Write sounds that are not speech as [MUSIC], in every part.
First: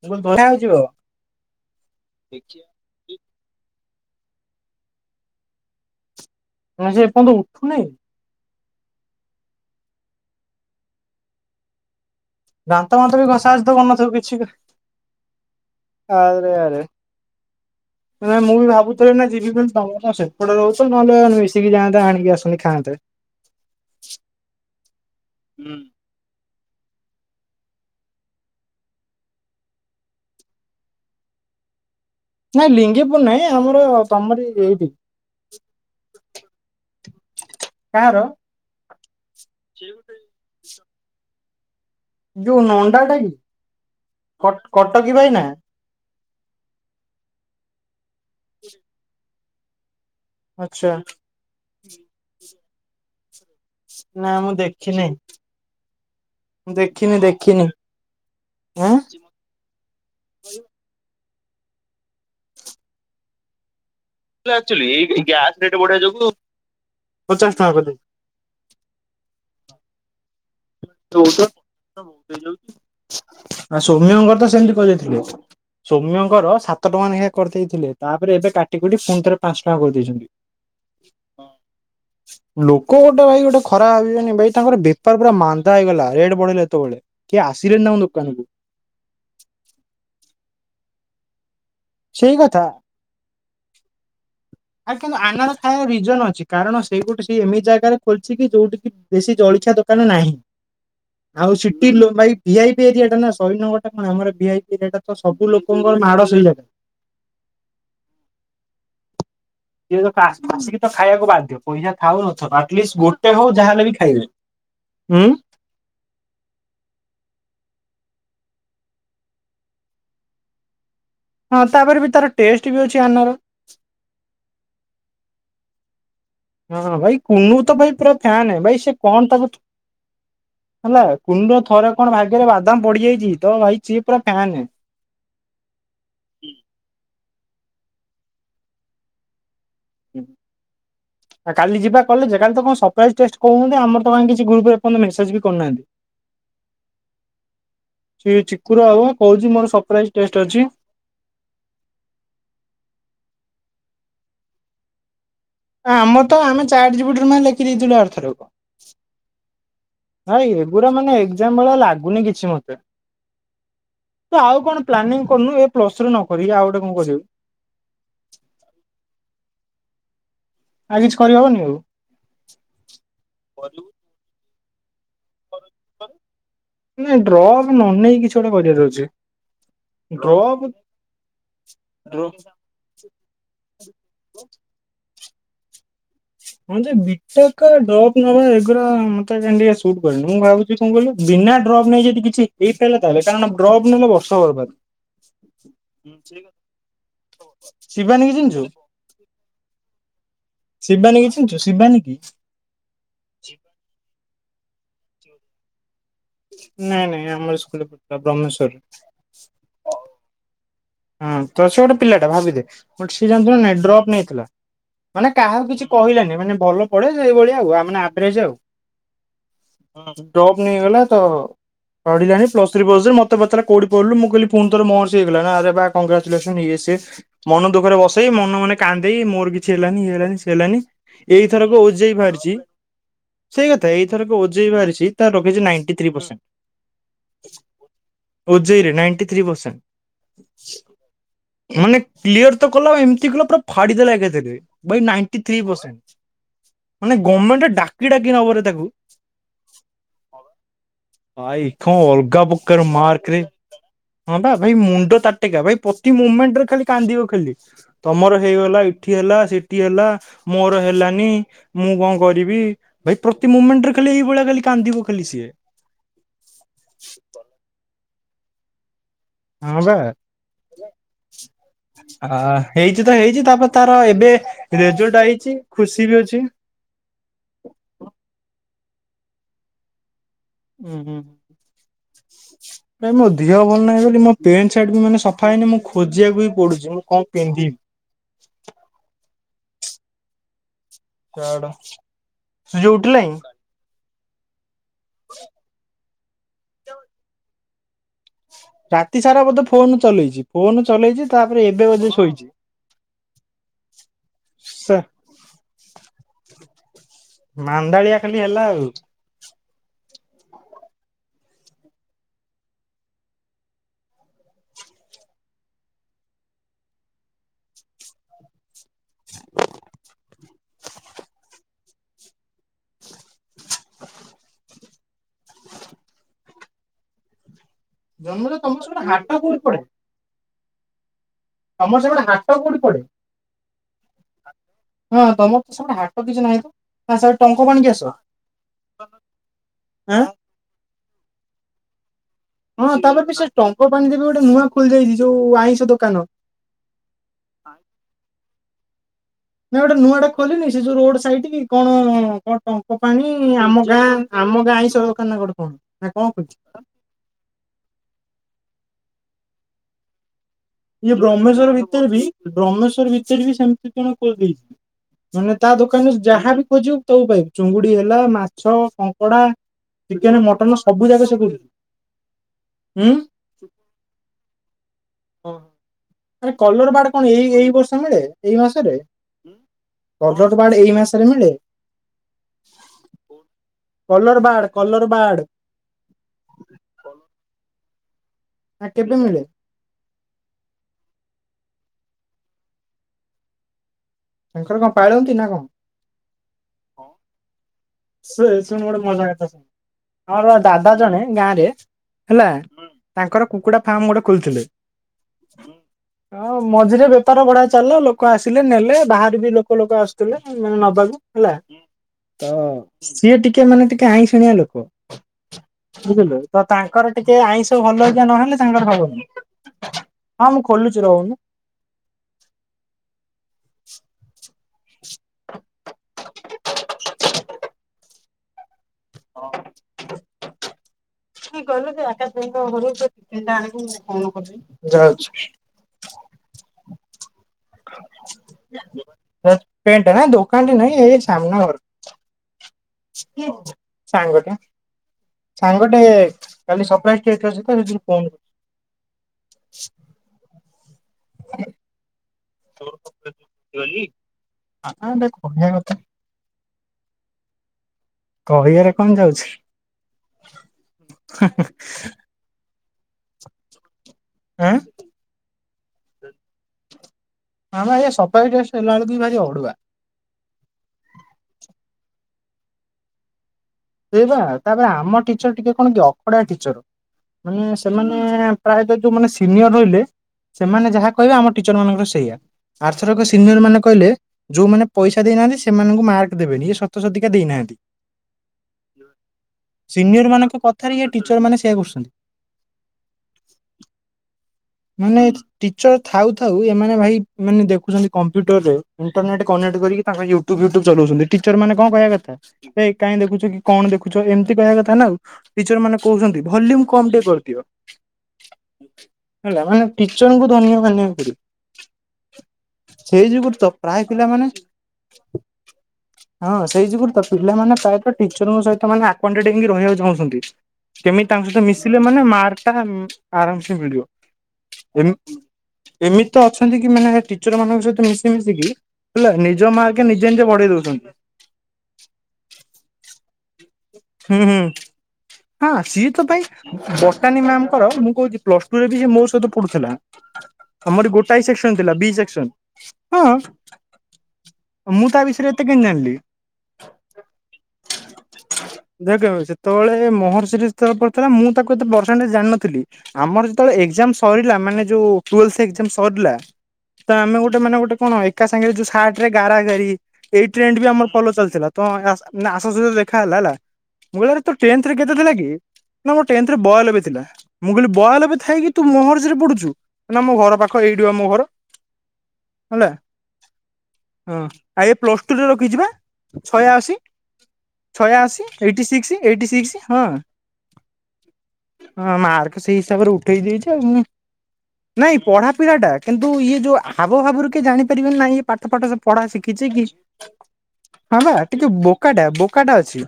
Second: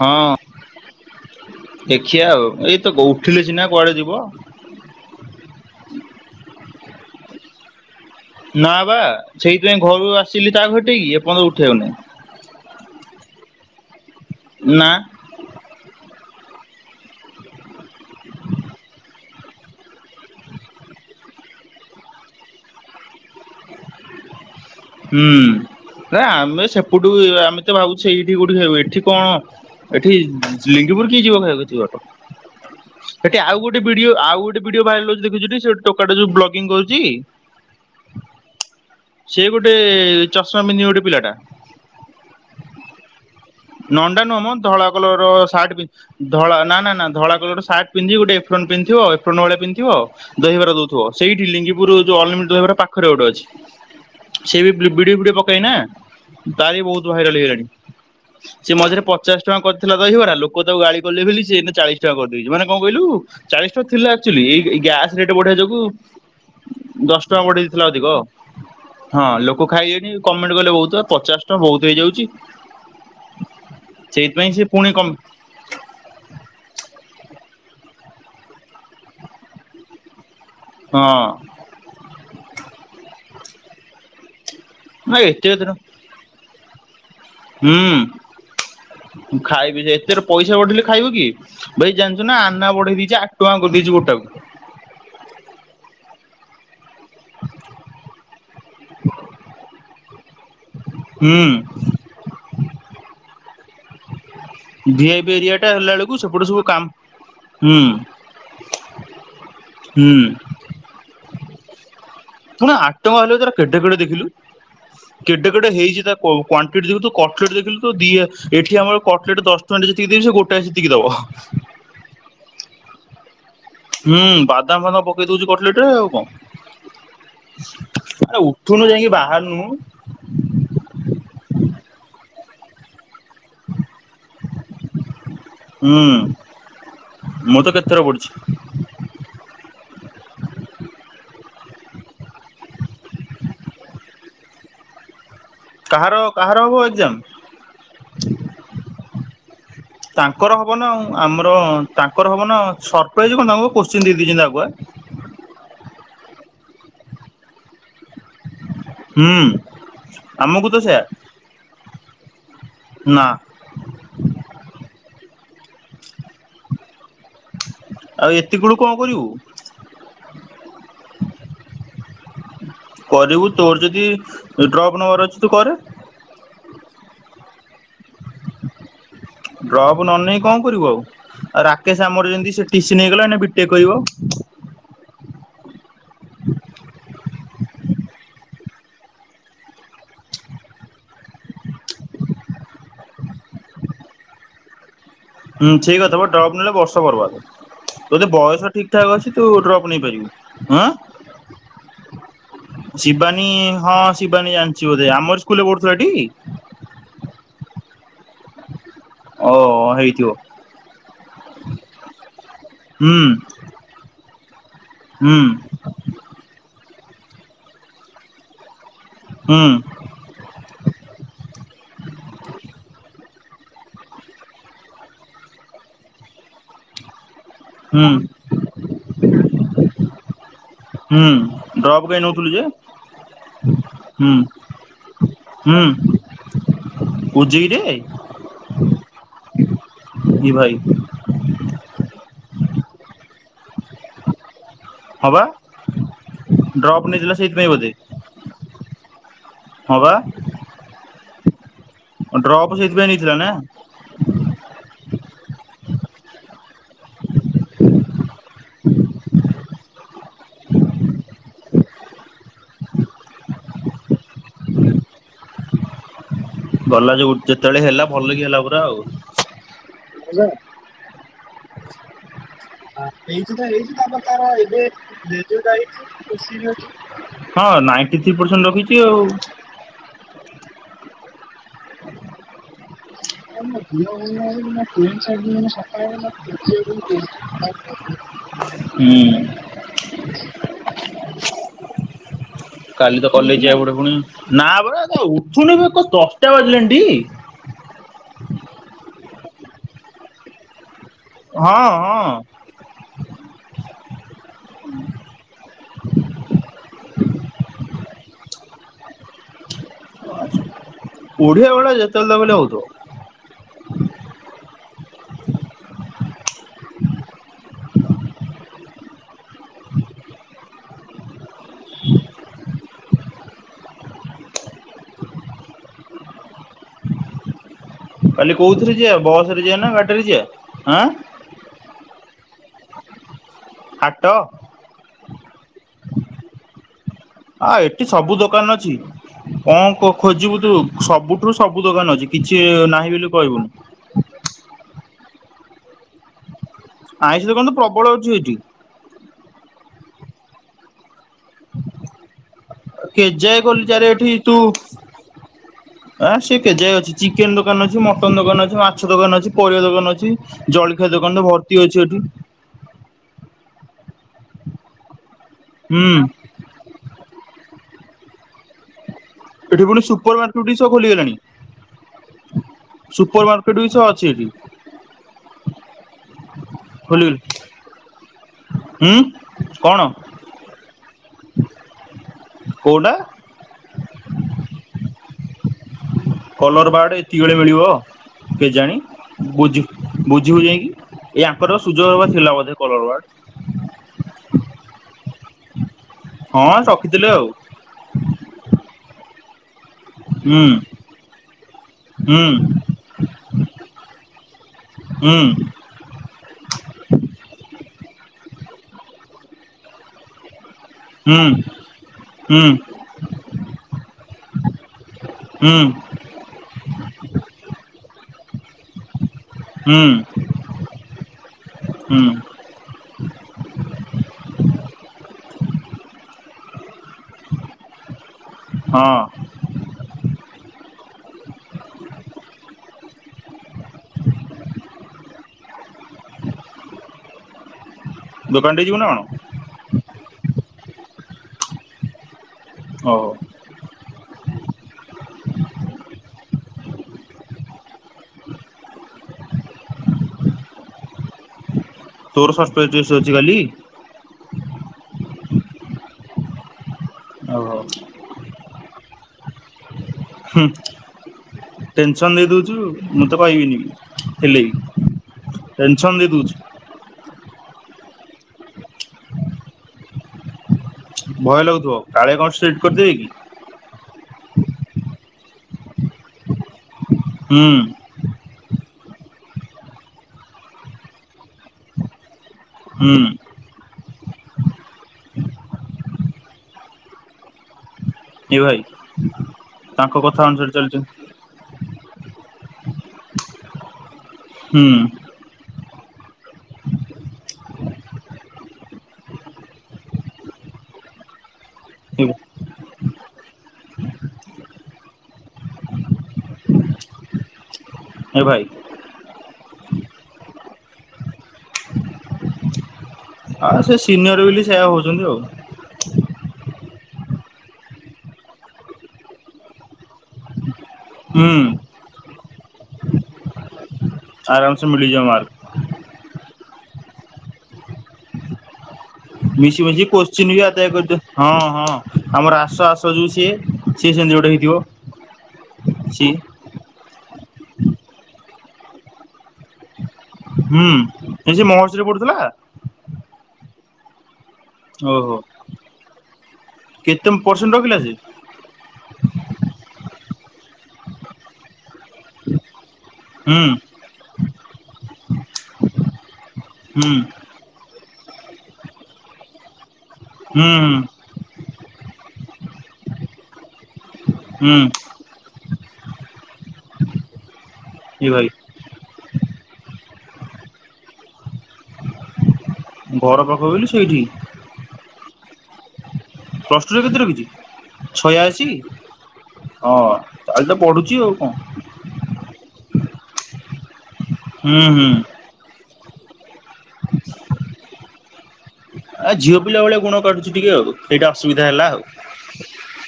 ହଁ ମୁଁ କହିଲି ଧରା ହେଇଯିବ ଦେଖିଆ ଆଉ ଏଇ ତ ଉଠିଲେ ସିନା କୁଆଡେ ଯିବ ଆଉ। ସେ ଏପର୍ଯ୍ୟନ୍ତ ଉଠୁନି? ନା ବା ସେଇଥିପାଇଁ ଘରୁ ଆସିଲି ତା ଘଟେଇକି ଏପର୍ଯ୍ୟନ୍ତ ଉଠେନି। ଦାନ୍ତ ଫନ୍ତ ବି ଘଷା ଘୁସି ବି କରନଥିବ କିଛି ନା। ଆ ଆରେ। ମୁଁ ବି ଭାବୁଥିଲି ନା ଯିବି ବୋଲି ତଙ୍ଗ ସେ କୋଟେ ରହୁଛ ନହେଲେ ମିଶିକି ଯାଆନ୍ତତା ଆଣିକି ଆସନ୍ତି ଖାଆନ୍ତେ। ହୁଁ ନା ଆମେ ସେପଟୁ ଆମେ ତ ଭାବୁଛ ଏଇଠି ଗୋଠିକେ ହେଉ ଏଠି କଣ ଏଠି ଲିଙ୍ଗପୁର କିଏ ଯିବ ଖାଇବାକୁ ଯିବା ନାଇଁ [UNINTELLIGIBLE] ଲିଙ୍ଗିପୁର ସେଠି ନାଇଁ ଆଉ ଆମର ଗୋଟେ ଭିଡିଓ ଆଉ ତମରି ଗୋଟେ ଭିଡିଓ ଏଇଠି ଭାଇରାଲ ହୋଉଛି ଦେଖୁଛୁ ତ ସେ ଟୋକା ଟେ ଯୋ ବ୍ଲଗିଙ୍ଗ କରୁଚି। କାହାର? ସେ ଗୋଟେ ଚଷମା ବିିନ୍ଧି ଗୋଟେ ପିଲା ଟା। ଯୋଉ ନଣ୍ଡା ଟା ନଣ୍ଡା ନୁହଁ ମ ଯୋଉ ଧଳା କଟକୀ ଭାଇ କଲର ନା ସଟ ପନ୍ଧ ଧଳା ନା ନା ଧଳା କଲର ସାର୍ଟ ପିନ୍ଧିବି ଗୋଟେ ଫ୍ରନ୍ ପିନ୍ଧଥିବ ଏଫ୍ରୋ ଭଳିଳେ ପିନ୍ଧିବ। ଦହିବାର ଆଚ୍ଛା ଦଉଥିବ, ସେଇଠି ଲିଙ୍ଗିପୁର ଯୋଉ ଅନଲିମିଟେଡ ଦହିବାର ପାଖରେ ଗୋଟେ ଅଛି। ନା ମୁଁ ସେ ବି ଦେଖିନି ଭିଡିଓ ଭିଡି ପକେଇନା ତାରି ବହୁତ ଦେଖିନି ଭାଇରାଲ ହେଇଗଲାଣି। ଦେଖିନି ସେ ଆଁ ମଝିରେ ପଚାଶ ଟଙ୍କା କରିଥିଲା ଦହିବ ନା ଲୋକ ତକୁ ଗାଳି କଲେ ବୋଲି ସେ ଚାଳିଶ ଟଙ୍କା କରିଦେଇଛି ମାନେ କଣ କହିଲୁ ଚାଳିଶଙ୍କା ଥିଲା। ଆଚୁ ଏଇ ଗ୍ୟାସ ରେଟ୍ ବଢେଇଆ ଯୋଗୁ ଦଶ ଟଙ୍କା ପଚାଶ ବଢେଇ ଦେଇଥିଲା କରିଦେଇଛି ଅଧିକ। ହଁ ଲୋକ ଖାଇବେନି କମେଣ୍ଟ କଲେ ବହୁତ, ପଚାଶ ଟଙ୍କା ବହୁତ ହେଇଯାଉଛି। ଆ ସୌମ୍ୟଙ୍କର ତ ସେଇଥିପାଇଁ ସେ ସେମିତି ପୁଣି କମ [UNINTELLIGIBLE] ସୌମ୍ୟଙ୍କର ସାତ ଟଙ୍କା ନେଖା କରିଦେଇଥିଲେ ତାପରେ ଏବେ କାଟି କୁଟି ଫୁଣି ଥରେ ପାଞ୍ଚ ଟଙ୍କା କରିଦେଇଛନ୍ତି। ହଁ। ଲୋକ ଗୋଟେ ଭାଇ ଗୋଟେ ଖରା ଭାବିବନି ଭାଇ ତାଙ୍କର ନା ବେପାର ପୁରା ଏତେ ଏତେ ମାନ୍ଦା ହେଇଗଲା ରେଟ୍ ବଢି଼ଲା ଯେତେବେଳେ। କିଏ ଆସିଲେନି ତାଙ୍କ ଦୋକାନକୁ ହୁଁ ଖାଇବି ସେ ଏତେରେ ପଇସା ବଢି଼ଲେ ଖାଇବେ କିଏ? ଭାଇ ଜାଣିଛୁ ସେଇ ନା କଥା। ଆନା ବଢ଼େଇ ଦେଇଛି ଆଠ ଟଙ୍କା କରିଦେଇଛି ଗୋଟାକୁ। ଆ କିନ୍ତୁ ଆନାର ଖାଇବାର ରିଜନ ଅଛି କାରଣ ସେଇ ଗୋଟେ ଏମିତି ଜାଗାରେ ଖୋଲିଛି କି ଯୋଉଠ କି ବେଶୀ ଜଳିଖିଆ ଦୋକାନ ନାହିଁ ହୁଁ ବୁଝିଲୁ। ଭ ଭିଆଇପି ଏରିଆ ଟା ନା ଶହିଦ୍ ନଗର ଟା କଣ ଆମର ଭ ଆଇ ପି ଏରିଆ ଟା ତ ଭିଆଇପି ସବୁ ଏରିଆ ଟା ହେଲା ଲୋକଙ୍କ ବେଳକୁ ମାଡ଼ ସେପଟେ ସଇଯା ସବୁ କାମ ହୁଁ। ଏ ହୁଁ ଆସିକି ତ ଖାଇବାକୁ ବାଧ୍ୟ ପଇସା ଥାଉ ନଥ ଶୁଣ ଆଠ ଆଟଲିଷ୍ଟ ଟଙ୍କା ହେଲେ ଗୋଟେ ତାର ହଉ ଯାହା ହେଲେ ବି ଖାଇବେ। ହୁଁ। ଯୋଟା ହେଇଚି ତା କୋ କ୍ବାଣ୍ଟିଟି ଯେହେତୁ କଟଲେଟ ଦେଖିଲୁ ତୁ ଦି ଏଠି ଆମର କ ଟ୍ଲେଟ୍ ଦଶ ଟଆଁରେ ଯେତିକି ଦିଏ ସେ ଗୋଟାଏ ସେତିକି ଦବ। ହଁ ତାପରେ ବି ତାର ଟେଷ୍ଟ ବି ଅଛି ଆନର। ହୁଁ ବାଦାମ ଫାଦାମ ପକେଇ ଦଉଛି କଟଲେଟ ଆଉ କଣ। ହଁ ହଁ ଭାଇ କୁନୁ ତ ଭାଇ ପୁରା ଆରେ ଫ୍ୟାନ୍ ଭାଇ ଉଠୁନୁ ସେ ଯାଇକି କଣ ତାକୁ ବାହାରନୁ। ହେଲା କୁନୁର ଥରେ କଣ ଭାଗ୍ୟରେ ବାଦାମ ପଡି଼ଯାଇଛି ତ ଭାଇ ସିଏ ପୁରା ଫ୍ୟାନ ହୁଁ ମୁଁ ତ କେତେ ଥର ପଢିଚି। ହ ଆ କାଲି ଯିବା କଲେଜେ କାଲି ତ କଂ ସପ୍ରାଇଜ ଟେଷ୍ଟ କହୁଅନ୍ତି ଆମର କାଇଁ କିଛି ଗ୍ରୁପରେ ଏ ପର୍ୟ୍ଯନ୍ତ ମେସେଜ୍ ବି କରିନାହାନ୍ତି। କାହାର କାହାର ହବ ଏକ୍ଜାମ। ସେ ଚିକୁର ହବ କହୁଛି ମୋର ସପ୍ରାଇଜ ଟେଷ୍ଟ ତାଙ୍କର ଅଛି। ହବ ନା ଆଉ ଆମର ତାଙ୍କର ହବ ନା ସରପ୍ରାଇଜ କଣ ତାଙ୍କୁ କୋସ୍ଚୀନ୍ ଦେଇ ଦେଇଛନ୍ତି ଆଗୁଆ। ଆମର ତ ଆମେ ଚାଟ୍ ଜିପିଟରୁ ମା ଲେଖି ଦେଇଥିଲୁ ଅର୍ଥରକ। ହୁଁ ନାଇ ଆମକୁ ତ ଏଗୁରା ସେୟା ମାନେ ଏକ୍ଜାମ ଭଳିଆ ଲାଗୁନି କିଛି ମତେ। ନା। ତୁ ଆଉ କଣ ପ୍ଲାନିଂ କରୁନୁ ଏ ପ୍ଲସଥ୍ରି ନ କରିକି ଆଉ ଗୋଟେ କଣ କରିବୁ। ଆଉ ଏତିକୁଳୁ କଂ କରିବୁ। ଆଉ କିଛି କରିହବନି ଆଉ। କରିବୁ ତୋର ଯଦି ଡ୍ରପ୍ ନବାର ଅଛି ତୁ କରେ। ନାଇ ଡ୍ରପ ନ ନେଇ କିଛି ଗୋଟେ କରିବାର ଅଛି। ଡ୍ରପ୍ ନ ନେଇ କଂ ଡ୍ରପ୍ କରିବୁ ଆଉ ରାକେଶ ଆମର ଯେମତି ସେଠ ଟିସି ନେଇଗଲା ଏନା ବି ଟେକ୍ କରିବ। ହଁ ଯେ ବି ଟେକ୍ ଡ୍ରପ ନବା ଏଗୁରା ମତେ କାଇଁ ଟିକେ ସୁଟ କରେନି ମୁଁ ଭାବୁ ସେ କଣ କହିଲୁ ବିନା ଡ୍ରପ୍ ନେଇ ଯଦି କିଛି ହେଇପାରିଲା ତାହେଲେ କାରଣ ଡ୍ରପ୍ ନେଲେ ବର୍ଷ ବର୍ବାଦ୍। ହୁଁ ଛେଇ କଥା ପା ଡ୍ରପ ନେଲେ ବର୍ଷ ବର୍ବାଦ ଶିବାନୀ ଜଦି କି ଚିହ୍ନିଛୁ ବୟସ ଠିକ ଠାକ୍ ଅଛି ତୁ ଡ୍ରପ୍ ନେଇପାରିବୁ। ହଁ ଶିବାନୀ କି ଚିନଛୁ ଶିବାନୀ? ଶିବାନୀ ହଁ ଶିବାନୀ ଜାନ୍ଚି ବୋଧେ ଆମ ସ୍କୁଲରେ ପଢୁଥିଲା ଟି। ନାଇଁ ନାଇଁ ଆମ ସ୍କୁଲରେ ପଡୁଥିଲା ବ୍ରହ୍ମେଶ୍ଵରରେ। ଓଉ ଅ ହେଇଥିବ। ହଁ ତ ସେ ଗୋଟେ ପିଲାଟା ଭାବି ଦେ ଗୋଟେ ହୁଁ ସିଏ ଜାଣିଚୁ ନା ନାଇ ଡ୍ରପ୍ ନେଇଥିଲା ମାନେ ହୁଁ କାହାକୁ କିଛି କହିଲାନି ମାନେ ଭଲ ପଢେ ସେଇଭଳିଆ ଆଉ ଆଉ ମାନେ ଆଭରେଜ ଆଉ। ହୁଁ। ଡ୍ରପ୍ ନେଇଗଲା ତ ପଢିଲାଣି ପ୍ଲସ ଥ୍ରି ଫ୍ଲ ଥ୍ରି ମତେ ପଚାରିଲା କଉଠି ପଢିଲୁ ମୁଁ କଇଲ ପୁଣିଥର ମହର୍ଷି ହେଇଗଲା ନା ଆରେ ବା କଂଗ୍ରାଚୁଲେସନ୍ ଇଏ ସିଏ। ମନ ଦୁଃଖରେ ହୁଁ। ବସେଇ ମନ ମନେ କାନ୍ଦେଇ ମୋର କିଛି ହେଲାନି ଇଏ ହେଲାନି ସିଏ ହେଲାନି ହୁଁ ଏଇ ଥରକୁ ଓ ଡ୍ରପ୍ ଜେ ଇ କାଇଁ ନଉଥିଲୁ ଭାଆରିଚି ଯେ ସେଇ କଥା ହୁଁ ଏଇଥରକ ଓ ଯେ ଇ ବାହାରିଛି ତାର ରଖିଚି ହୁଁ ନାଇଣ୍ଟି ଥ୍ରୀ ପରସେଣ୍ଟ। ଉଜିକିରେ ଓ ଜେ ଇ ରେ ନାଇଣ୍ଟି ଥ୍ରୀ ପରସେଣ୍ଟ। ଦି ଭାଇ। ମାନେ କ୍ଲିୟର ତ କଲା ଆଉ ଏମିତି କଲା ପୁରା ଫାଡିଦେଲା ଏକାଥରକେ। ଭାଇ ହଁ ନାଇଣ୍ଟି ବା ଥ୍ରୀ ପସେଣ୍ଟ ଡ୍ରପ୍ ମାନେ ନେଇଥିଲା ସେଇଥିପାଇଁ ଗମେଣ୍ଟ ବୋଧେ ଡାକି ଡାକି ନବରେ ତାକୁ। ହଁ ବା। ହଁ ଇଖ ଅଲଗା ଡ୍ରପ୍ ପ୍ରକାର ସେଇଥିପାଇଁ ନେଇଥିଲା ମାର୍କରେ ନା ହଁ ବା ଭାଇ ମୁଣ୍ଡ ତା ଟିକା ଭାଇ ପ୍ରତି ମୁମେଣ୍ଟ ରେ ଖାଲି କାନ୍ଦିବ ଖାଲି। ତମର ହେଇଗଲା ଏଠି ହେଲା ସେଠି ହେଲା ମୋର ହେଲାନି। ମୁଁ କଣ କରିବି ଭାଇ ପ୍ରତି ମୁମେଣ୍ଟରେ ଖାଲି ଏଇଭଳିଆ ଖାଲି କାନ୍ଦିବ ଖାଲି ସିଏ। ଗଲା ଯୋଉ ଯେତେବେଳେ ହେଲା ଭଲ କି ହେଲା ପୁରା ଆଉ। ହଁ ବା ହଁ। ହେଇଛି ତ ହେଇଛି ତାପରେ ତାର ଏବେ ରେଜଲ୍ଟ ଆଇଛି ଖୁସି ବି ଅଛି। [UNINTELLIGIBLE] ହଁ ନାଇଣ୍ଟି ଥ୍ରୀ ପରସେଣ୍ଟ ରଖିଛି ଆଉ। ଉଁ ହୁଁ ହୁଁଁ। [INAUDIBLE] ଭାଇ ମୋ ଦେହ ଭଲ ନାହିଁ ବୋଲି ମୋ ପ୍ୟାଣ୍ଟ ସାର୍ଟ ବି ମାନେ ସଫା ହେଇନି ମୁଁ ଖୋଜିବାକୁ ବି ପଡୁଛି ମୁଁ କଣ ପିନ୍ଧିବି। ହୁଁ। ଛାଡ ସୂର୍ଯ୍ୟ କାଲି ତ ଉଠିଲାଇଁ? କଲେଜ୍ ଯିବାକୁ ପଡିବ ପୁଣି। ନା ବେ ଏକା ଉଠୁନି ଏକ ଦଶଟା ବାଜିଲାଣି ଟି। [INAUDIBLE] ରାତି ସାରା ବୋଧେ ଫୋନ୍ ଚଲେଇଛି ଫୋନ ଚଲେଇଛି ତାପରେ ଏବେ ହଁ ବୋଧେ ହଁ ଶୋଇଛି। ସା ମାନ୍ଦାଳିଆ ଖାଲି ହେଲା ଆଉ। ଓଡ଼ିଆ ଗୁଡା ଯେତେବେଳେ ଲଗେଇଲେ ହୋଉ ଥିବ। [INAUDIBLE] [INAUDIBLE] ଜନ୍ମରେ କାଲି ତମର କୋଉଥିରେ ସେପଟେ ଯିବା ହାଟ ବସ କୋଉଠି ରେ ପଡେ? ଯିବା ନା ଗାଡିରେ ଯିବା ଆଁ? ତମର ସେପଟେ ହାଟ କୋଉଠି ପଡେ? ହାଟ? ହଁ ତମର ତ ସେପଟେ ହାଟ କିଛି ନାହିଁ ତ ଆସ ଟଙ୍କ ଆ ପାଣିକି ଏଠି ଆସ? ସବୁ ଦୋକାନ ଅଛି କଣ କୋ ଆଁ ଖୋଜିବୁ ତୁ ସବୁଠୁ ସବୁ ଦୋକାନ ଅଛି କିଛି ନାହିଁ ବୋଲି କହିବୁନି। ଦୋକାନ ଯେ ଏବେ ଗୋଟେ ନୂଆ ଖୋଲି ଯାଇଛି ଯୋଉ ଆଇଁଷ ଦୋକାନ। ଆଇଁଷ ଦୋକାନ ତ ପ୍ରବଳ ଅଛି ଏଠି। ନା ଗୋଟେ ନୂଆ ଟେ ଖୋଲିନି ସେ ଯୋଉ ରୋଡ଼ ସାଇଟ୍। ଟିକି କଣ କଣ ଟଙ୍କ ପାଣି କେଜାଏ ଗଲି ଆମ ଯାରେ ଗାଁ ଏଠି ତୁ ଆମ ଗାଁ ଆଇଁଷ ଦୋକାନ ନା ଗୋଟେ କଣ। ନାଁ କଣ କହୁଛୁ? ଚିକେନ୍ ଦୋକାନ ଅଛି ମଟନ୍ ଦୋକାନ ଅଛି ମାଛ ଦୋକାନ ଅଛି ପରିବା ଦୋକାନ ଅଛି। ଜଳିଖିଆ ଦୋକାନ ତ ଭର୍ତି ଅଛି ଏଠି। ରମେଶ୍ଵର ଭିତରେ ବି ସେମିତି କଣ ଖୋଲି ଦେଇଚି ମାନେ ତା ଦୋକାନ ହୁଁ ରେ ଯାହାବି ଖୋଜିବ ତୋ ପାଇଁ ଚୁଙ୍ଗୁଡି ହେଲା ମାଛ କଙ୍କ ଏଠି ଫୁଣି ସୁପର ମାର୍କେଟସ ଯାକ ଖୋଲିଗଲାଣି ସେ କରୁଛି। ହୁଁ। ସୁପର ମା ସେଠୁ ଦୁଇଷ ଅଛି ଏଠି। ଅଁ ହଁ ଆରେ କଲର୍ ବାଡ କଣ ଖୋଲିଗଲେ ଏଇ ଏଇ ବର୍ଷ ଅଣାଯାଏ ଏଇ ମାସରେ? ହୁଁ କଣ କଲଜ ବାଡ୍ ଏଇ ମାସରେ ମିଳେ? କୋଉଟା? କଲର ବାଡ କଲର ବାଡ। କଲର୍ ବାର୍ଡ଼ ଏତିକିିବେଳେ ମିଳିବ ନା କେଜାଣି କେବେ ମିଳେ ବୁଝି ବୁଝିବୁ ଯାଇକି, ଏଇ ଆଙ୍କର ସୁଯୋଗବା ଥିଲା ବୋଧେ କଲର ୱାର୍ଡ। ତାଙ୍କର କଣ ପାଳନ୍ତି ନା କଣ? ହଁ ରଖିଥିଲେ ଆଉ। ଶୁଏ ଶୁଣ ଗୋଟେ ମଜା କଥା ଶୁଣ। ଆମର ହୁଁ ଦାଦା ଜଣେ ଗାଁ ରେ ହୁଁ ହେଲା ତାଙ୍କର କୁକୁଡା ଫାର୍ମ ଗୋଟେ ଖୋଲିଥିଲେ। ହୁଁ। ହଁ ମଝିରେ ବେପାର ବଢ଼ିଆ ଚାଲା, ଲୋକ ଆସିଲେ ନେଲେ ବାହାରେ ବି ଲୋକ ଲୋକ ଆସୁଥିଲେ ମାନେ ନବାକୁ। ହୁଁ ହେଲା ତ ହୁଁ। ସିଏ ଟିକେ ମାନେ ଟିକେ ଆଇଁଶୁଣିଆଁ ଲୋକ। ବୁଝିଲୁ ତ ତାଙ୍କର ଟିକେ ଆଇଁଷ ଭଲ କି ନହେଲେ ତାଙ୍କର ହବନି। ହୁଁ ହୁଁ। ହଁ। ହଁ। [INAUDIBLE] ଦୋକାନ ଟେ ଯିବୁ ନା କଣ ପେଣ୍ଟ ନା ଦୁକାନଟେ ନହିଁ ଏ ସାମ୍ନା ଘର ଓହୋ [UNINTELLIGIBLE] [INAUDIBLE] ତୋର ଷଠ [UNINTELLIGIBLE] ଅଛି କାଲି? ଆ ଏଟା କହିବା କଥା। ଓହୋ। କହିବାରେ କଣ ଯାଉଛି ହୁଁ ଟେନସନ ଦେଇ ଦଉଚୁ। ମୁଁ ତ କଇବିନି ଆଁ ହେଲେବି ଟେନସନ୍ ଦେଇ ଦୋଉଚୁ। ଆମେ ଏ [UNINTELLIGIBLE] ଭାରି ଅଡୁଆ। ଭୟ ଲାଗୁଥିବ। କାଳେ କଣ ଷ୍ଟେଟ୍ କରିଦେବେ କି? ସେଇପା ତାପରେ ଆମ ଟିଚର ଟିକେ କଣ କି ଅଖଡା ଟିଚର। ହୁଁ ମାନେ ସେମାନେ ପ୍ରାୟତଃ ଯୋଉ ମାନେ ସିନିୟର ରହିଲେ ସେମାନେ ଯାହା କହିବେ ଆମ ଟିଚର ମାନଙ୍କର ସେଇଆ। ହୁଁ ଆରଥରକ ସିନିୟର ମାନେ କହିଲେ ଯୋଉମାନେ ପଇସା ଦେଇନାହାନ୍ତି ସେମାନଙ୍କୁ ମାର୍କ ଦେବେନି। ଇଏ ଶତଶତିକା ଦେଇନାହାନ୍ତି। ଏ ଭାଇ ତାଙ୍କ ସିନିୟର କଥା ମାନଙ୍କ ଅନୁସାରେ କଥାରେ ଇଏ ଚାଲିଛନ୍ତି ଟିଚର ମାନେ ସେଇଆ କରୁଚନ୍ତି। ମାନେ ଟିଚର ଥାଉ ଥାଉ ଏମାନେ ଭାଇ ମାନେ ଦେଖୁଚନ୍ତି କମ୍ପ୍ୟୁଟର ରେ ଇଣ୍ଟରନେଟ୍ କନେକ୍ଟ କରିକି ତାଙ୍କ ୟୁ ଟ୍ୟୁବ ଫିଉ ଟ୍ୟୁବ ଚଲଉଚନ୍ତି। ଟିଚର ମାନେ କଣ କହିବା ହୁଁ କଥା? ଏଇ କାଇଁ ଦେଖୁଚ କି କଣ ଦେଖଚ ଏମିତି କହିବା କଥା ନାଉ। ଟିଚର ମାନେ କହୁଚନ୍ତି ଭଲ୍ୟୁମ କମ ଟିକେ କରିଦିଅ। ହେ ଭାଇ। ହେଲା ମାନେ ଟିଚର ଙ୍କୁ ଧନିଅ ମାନିବାକୁ ପଡିବ। ସେଇ ଯୁଗରୁ ଆ ତ ସେ ପ୍ରାୟ ସିନିୟର ପିଲାମାନେ ବୋଲି ସେୟା ହଉଛନ୍ତି ଆଉ ହଁ ସେଇ ଯୁଗୁରୁ ତ ପିଲାମାନେ ପ୍ରାୟତଃ ଟିଚରଙ୍କ ସହିତ ମାନେ ଆକ୍ୱାନଟେଡ଼ ହେଇକି ରହିବାକୁ ଚାହୁଁଚନ୍ତି। କେମିତି ତାଙ୍କ ହୁଁ ସହିତ ମିଶିଲେ ମାନେ ମାର୍କ ଟା ଆରାମସେ ମିଳିବ। ଆରାମ ସେ ଏମିତି ମଳିଯିବ ମାର୍କ। ଏମିତି ତ ଅଛନ୍ତି କି ମାନେ ଟିଚର ମାନଙ୍କ ସହିତ ମିଶି ମିଶିକି ହେଲା ନିଜ ମିଶି ମିଶି ମାର୍କ ନିଜେ ନିଜେ କୋଶ୍ଚିନ୍ ବି ବଢେଇ ଆଦାୟ ଦଉଚନ୍ତି। କରିଦିଅ ହଁ ହଁ ଆମର ଆସ ଆସ ଯେଉ ସିଏ ସିଏ ସେମିତି ହୁଁ ଗୋଟେ ହେଇଥିବ ସିଏ। ବର୍ଟାନୀ ମ୍ୟାାମଙ୍କର ମୁଁ କହୁଚି ପ୍ଲସ ଟୁ ରେ ବି ସେ ମୋ ସହିତ ପଢୁଥିଲା। ହୁଁ ତମର ଗୋଟାଏ ଏ ସେ ସେକ୍ସନ ଥିଲା ମହର୍ଷିରେ ବି ପଢୁଥିଲା ସେକ୍ସନ ହଁ। ମୁଁ ତା ଓହୋ ବିଷୟରେ ଏତେ କେମିତି ଜାଣିଲି। କେତେ ପରସେଣ୍ଟ ରଖିଲା ସେ? ଦେଖେ ଯେତବେଳେ ମହର୍ଷିରେ ଯେତେବେଳେ ପଢୁଥିଲା ମୁଁ ତାକୁ ଏତେ ପରସେଣ୍ଟେଜ ଜାଣିିନଥିଲି। ଆମର ହୁଁ ଯେତେବେଳେ ଏଗଜାମ ସରିଲା ମାନେ ଯୋଉ ଟୁଏଲଥ ଏଗଜାମ ସରିଲା। ହୁଁ। ତ ଆମେ ଗୋଟେ ମାନେ ଗୋଟେ କଣ ଏକା ସାଙ୍ଗେରେ ଯୋଉ ସାର୍ଟରେ ଗାରା ଗାରି ଏଇ ଟ୍ରେଣ୍ଡ ବି ହୁଁ ଆମର ଫଲୋ ଚାଲଥିଲା। କଣ ଆସ୍ ନା ଆସୋସେସନ୍ ଦେଖା ହେଲା ହେଲା। ମୁଁ କହିଲି ଆରେ ତୋର ହୁଁ ହୁଁ ଟେନ୍ଥରେ କେତେ ଥିଲା କି ନା ମୋର ଟେନ୍ଥରେ ବୟାଲବେ ଥିଲା ମୁଁ କହିଲି ଏ ବୟାଲବେ ଭାଇ ଥାଇକି ତୁ ମହର୍ଷି ରେ ପଡୁଚୁ ନା ମୋ ଘର ପାଖ ଏଇଠୁ ପା ମୋ ଘର। ହେଲା ଘର ପାଖ ବୋଲି ସେଇଠି ହଁ ଆଉ ଏ ପ୍ଲସ ଟୁ ରେ ରଖିଚି ପା। ପ୍ଲସ ଛୟାଅଶି ଟୁରେ କେତେ ରଖିଛି ଛୟାଅଶି। ଛୟାଅଶୀ ଏଇଟି ସିକ୍ସ ଏଇଟି ସିକ୍ସ ହଁ। ତାହେଲେ ତ ପଢୁଛି ଆଉ କଣ ହଁ ମାର୍କ ସେଇ ହିସାବରେ ଉଠେଇ ଦେଇଛି ଆଉ ହୁଁ ହୁଁ ନାଇଁ ପଢା ପିିଲା ଟା କିନ୍ତୁ ଇଏ ଯୋଉ ହାବ ଭାବରୁ କିଏ ଜାଣିପାରିବେନି ନାଇଁ ଇଏ ପାଠ ଫାଠ ସ ପଢା ଆ ଝିଅ ଶିଖିଛି ପିଲା କି ଭଳିଆ ଗୁଣ କାଟୁଛି ଟିକେ ଆଉ ହଁ ସେଇଟା ବା ଅସୁବିଧା ଟିକେ ହେଲା ଆଉ ବୋକାଟା ବୋକାଟା ଅଛି।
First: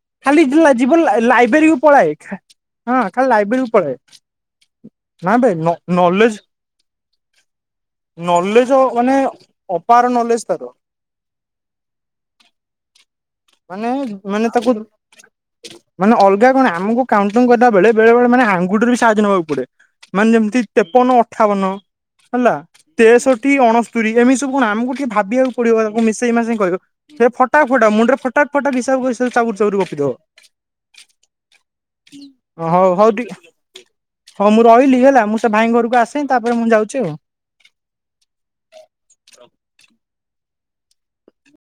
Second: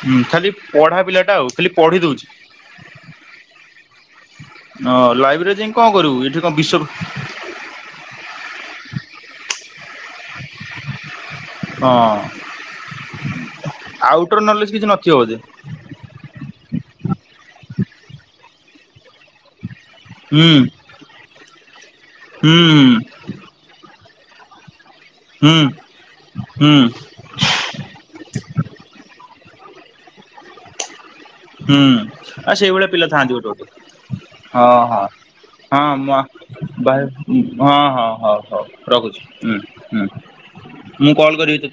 ହୁଁ ଖାଲି [UNINTELLIGIBLE] ପଢା ଯିବ ପିଲାଟା ଆଉ ଖାଲି ଲା-ଲାଇବ୍ରେରୀକୁୁ ପଢି ପଳାଏ ଦଉଛି ଖା ହଁ ଖାଲି ଲାଇବ୍ରେରୀକୁୁ ପଳାଏ। ହଁ ନା ବେ ଲାଇବ୍ରେରୀରେ ଯାଇକି କଣ କରିବୁ ନଲେଜ ଏଇଠି କଣ ବିଶ୍ୱ ନଲେଜ ମାନେ ଅପାର ନଲେଜ ତାର। ହଁ ମାନେ ଆଉଟର ମାନେ ତାକୁ ନଲେଜ କିଛି ନଥିବ ବୋଧେ। ମାନେ ଅଲଗା କଣ ଆମୁକୁ କାଉଣ୍ଟିଂ କଲାବେଳେ ବେଳେ ବେଳେ ମାନେ ଆଙ୍ଗୁଠି ରୁ ସାହାଯ୍ୟ ନବାକୁ ପଡେ ମାନେ ହୁଁ ଯେମିତି ତେପନ ଅଠାବନ ହେଲା ହୁଁ ତେଷଠି ଅଣ ସ୍ତୁରି ଏମିତି ସବୁ କଣ ଆମୁକୁ ଟିକେ ଭାବିବାକୁ ହୁଁ ପଡିବ ତାକୁ ମିସେଇ ମାସେଇ ହୁଁ କହିବ ସେ ଫଟା ଫଟ ମୁଣ୍ଡ ରେ ଫ ଟା ଫଟ ହିସାବ କରି ସାରି ଚାବୁର ଚାବୁର ଗପି ଦବ। ହୁଁ ଆଉ ସେଇ ଭଳିଆ ହଉ ପିଲା ହଉ ଥାଆନ୍ତି ଟିକେ ଗୋଟେ ଗୋଟେ। ହଉ ମୁଁ ହଁ ରହିଲି ହଁ ହେଲା ମୁଁ ସେ ଭାଇ ହଁ ଘରକୁ ଆସେ ମ ତାପରେ ମୁଁ ଯାଉଛି ବାଏ। ଆଉ। ହଁ ହଁ ହଉ ହଉ ରଖୁଛି ହୁଁ ହୁଁ ମୁଁ କଲ୍ କରିବି ତ